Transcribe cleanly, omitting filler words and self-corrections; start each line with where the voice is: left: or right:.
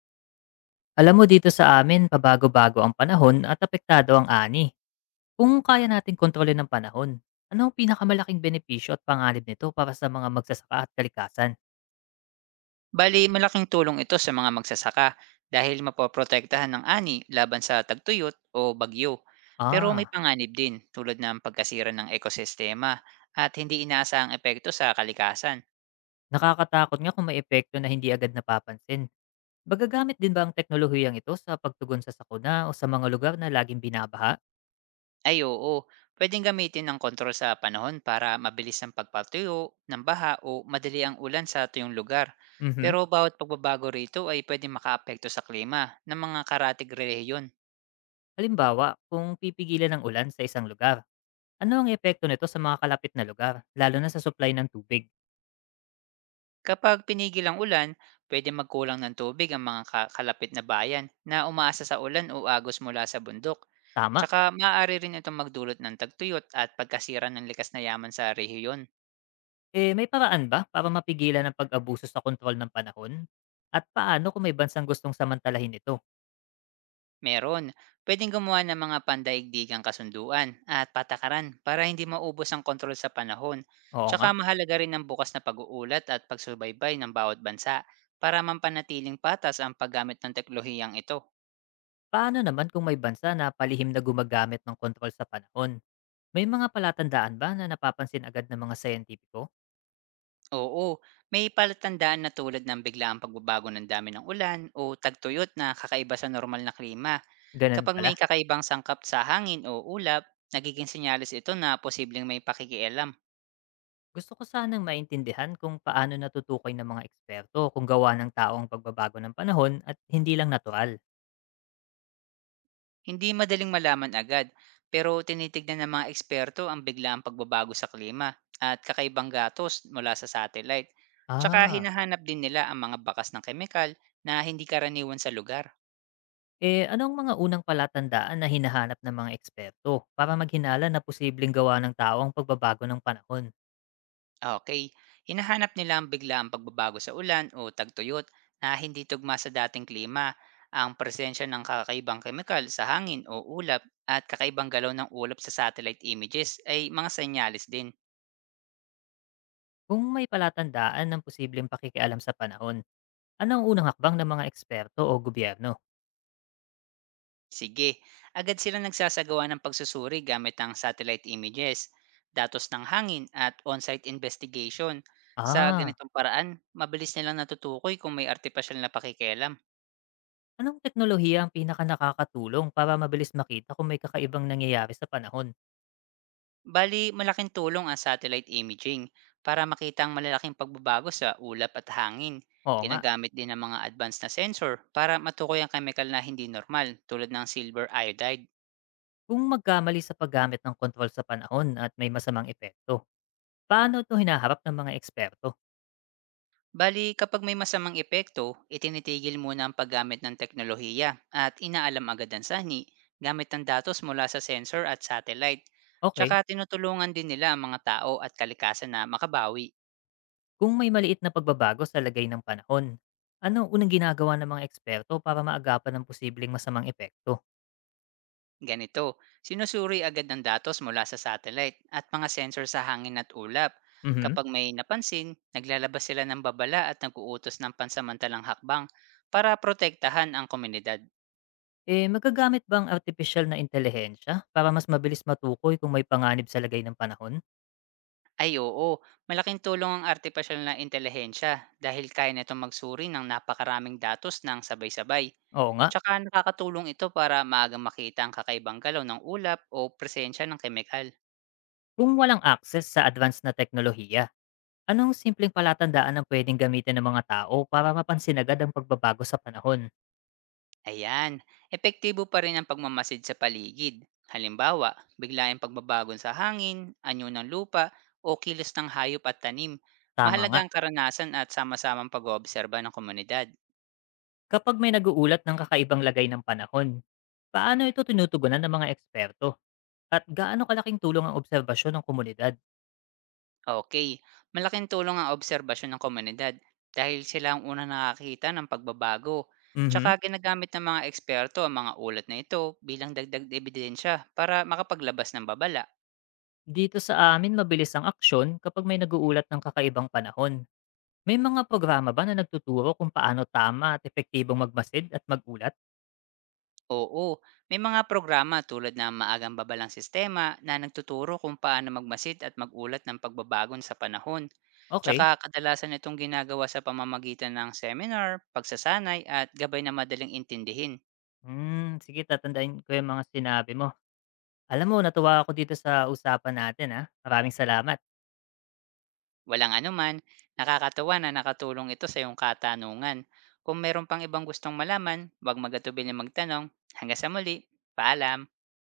left: Alam mo, dito sa amin, pabago-bago ang panahon at apektado ang ani. Kung kaya natin kontrolin ang panahon, ano ang pinakamalaking benepisyo at panganib nito para sa mga magsasaka at kalikasan?
right: Bali, malaking tulong ito sa mga magsasaka dahil mapoprotektahan ng ani laban sa tagtuyot o bagyo. Pero may
left: Ah,
right: panganib din tulad ng pagkasira ng ekosistema at hindi inaasahang epekto sa kalikasan.
left: nakakatakot nga kung may epekto na hindi agad napapansin. Magagamit din ba ang teknolohiyang ito sa pagtugon sa sakuna o sa mga lugar na laging binabaha?
right: Ay oo, pwedeng gamitin ng kontrol sa panahon para mabilis ang pagpatuyo ng baha o madali ang ulan sa tuyong lugar.
left: Mhm.
right: Pero bawat pagbabago rito ay pwedeng makaapekto sa klima ng mga karatig rehiyon.
left: Halimbawa, kung pipigilan ng ulan sa isang lugar, ano ang epekto nito sa mga kalapit na lugar, lalo na sa supply ng tubig?
right: Kapag pinigil ang ulan, pwede magkulang ng tubig ang mga kalapit na bayan na umaasa sa ulan o agos mula sa bundok.
left: Tama.
right: Tsaka maaari rin itong magdulot ng tagtuyot at pagkasira ng likas na yaman sa rehiyon.
left: Eh, may paraan ba para mapigilan ang pag-abuso sa kontrol ng panahon? At paano kung may bansang gustong samantalahin ito?
right: Meron, pwedeng gumawa ng mga pandaigdigang kasunduan at patakaran para hindi maubos ang kontrol sa panahon.
left: Oo nga,
right: Tsaka mahalaga rin ang bukas na pag-uulat at pagsubaybay ng bawat bansa para mampanatiling patas ang paggamit ng teknolohiyang ito.
left: paano naman kung may bansa na palihim na gumagamit ng kontrol sa panahon? May mga palatandaan ba na napapansin agad ng mga scientifico?
right: Oo, may palatandaan na tulad ng biglaang pagbabago ng dami ng ulan o tagtuyot na kakaiba sa normal na klima.
left: Ganun
right: Kapag
left: pala.
right: may kakaibang sangkap sa hangin o ulap, nagiging senyales ito na posibleng may pakikialam.
left: Gusto ko sanang maintindihan kung paano natutukoy ng mga eksperto kung gawa ng tao ang pagbabago ng panahon at hindi lang natural.
right: Hindi madaling malaman agad, pero tinitignan ng mga eksperto ang biglaang pagbabago sa klima at kakaibang gatos mula sa satellite. Tsaka
left: Ah.
right: hinahanap din nila ang mga bakas ng kemikal na hindi karaniwan sa lugar.
left: Eh, anong mga unang palatandaan na hinahanap ng mga eksperto para maghinala na posibleng gawa ng tao ang pagbabago ng panahon?
right: Okay, hinahanap nila ang biglaang pagbabago sa ulan o tagtuyot na hindi tugma sa dating klima, ang presensya ng kakaibang kemikal sa hangin o ulap at kakaibang galaw ng ulap sa satellite images ay mga senyales din.
left: Kung may palatandaan ng posibleng pakikialam sa panahon, ano ang unang hakbang ng mga eksperto o gobyerno?
right: Sige, agad sila nagsasagawa ng pagsusuri gamit ang satellite images, datos ng hangin at on-site investigation. Sa
left: Ah,
right: ganitong paraan, mabilis nilang natutukoy kung may artipisyal na pakikialam.
left: anong teknolohiya ang pinaka nakakatulong para mabilis makita kung may kakaibang nangyayari sa panahon?
right: Bali, malaking tulong ang satellite imaging para makita ang malalaking pagbabago sa ulap at hangin.
left: Oo nga,
right: Ginagamit din ng mga advanced na sensor para matukoy ang chemical na hindi normal tulad ng silver iodide.
left: kung magkamali sa paggamit ng kontrol sa panahon at may masamang epekto, paano ito hinaharap ng mga eksperto?
right: Bali, kapag may masamang epekto, itinitigil muna ang paggamit ng teknolohiya at inaalam agad ang sani gamit ang datos mula sa sensor at satellite. Tsaka
left: Okay.
right: tinutulungan din nila ang mga tao at kalikasan na makabawi.
left: Kung may maliit na pagbabago sa lagay ng panahon, ano unang ginagawa ng mga eksperto para maagapan ang posibleng masamang epekto?
right: Ganito, sinusuri agad ng datos mula sa satellite at mga sensor sa hangin at ulap.
left: Mhm.
right: Kapag may napansin, naglalabas sila ng babala at nag ng pansamantalang hakbang para protektahan ang komunidad.
left: Eh, magagamit ba ang artificial na intelihensya para mas mabilis matukoy kung may panganib sa lagay ng panahon?
right: Ay oo, malaking tulong ang artificial na intelihensya dahil kaya nitong magsuri ng napakaraming datos ng sabay-sabay.
left: Oo nga,
right: Tsaka nakakatulong ito para maagang makita ang kakaibang galaw ng ulap o presensya ng kemikal.
left: kung walang access sa advanced na teknolohiya, anong simpleng palatandaan ang pwedeng gamitin ng mga tao para mapansin agad ang pagbabago sa panahon?
right: Ayan, epektibo pa rin ang pagmamasid sa paligid. Halimbawa, biglaing pagbabagon sa hangin, anyo ng lupa, o kilos ng hayop at tanim.
left: Tama
right: Mahalaga
left: nga,
right: ang karanasan at sama-samang pag-oobserba ng komunidad.
left: kapag may naguulat ng kakaibang lagay ng panahon, paano ito tinutugunan ng mga eksperto? At gaano kalaking tulong ang obserbasyon ng komunidad?
right: Okay, malaking tulong ang obserbasyon ng komunidad dahil sila ang unang nakakita ng pagbabago. Tsaka
left: Mhm.
right: ginagamit ng mga eksperto ang mga ulat na ito bilang dagdag na ebidensya para makapaglabas ng babala.
left: Dito sa amin mabilis ang aksyon kapag may naguulat ng kakaibang panahon. May mga programa ba na nagtuturo kung paano tama at epektibong magmasid at magulat?
right: Oo, may mga programa tulad ng Maagang Babalang Sistema na nagtuturo kung paano magmasid at magulat ng pagbabagon sa panahon. Tsaka
left: Okay.
right: kadalasan itong ginagawa sa pamamagitan ng seminar, pagsasanay at gabay na madaling intindihin.
left: Hmm, sige, tatandaan ko yung mga sinabi mo. Alam mo, natuwa ako dito sa usapan natin, ha. Maraming salamat.
right: Walang anuman, nakakatawa na nakatulong ito sa iyong katanungan. Kung meron pang ibang gustong malaman, huwag magatubil na magtanong. Hanggang sa muli, paalam!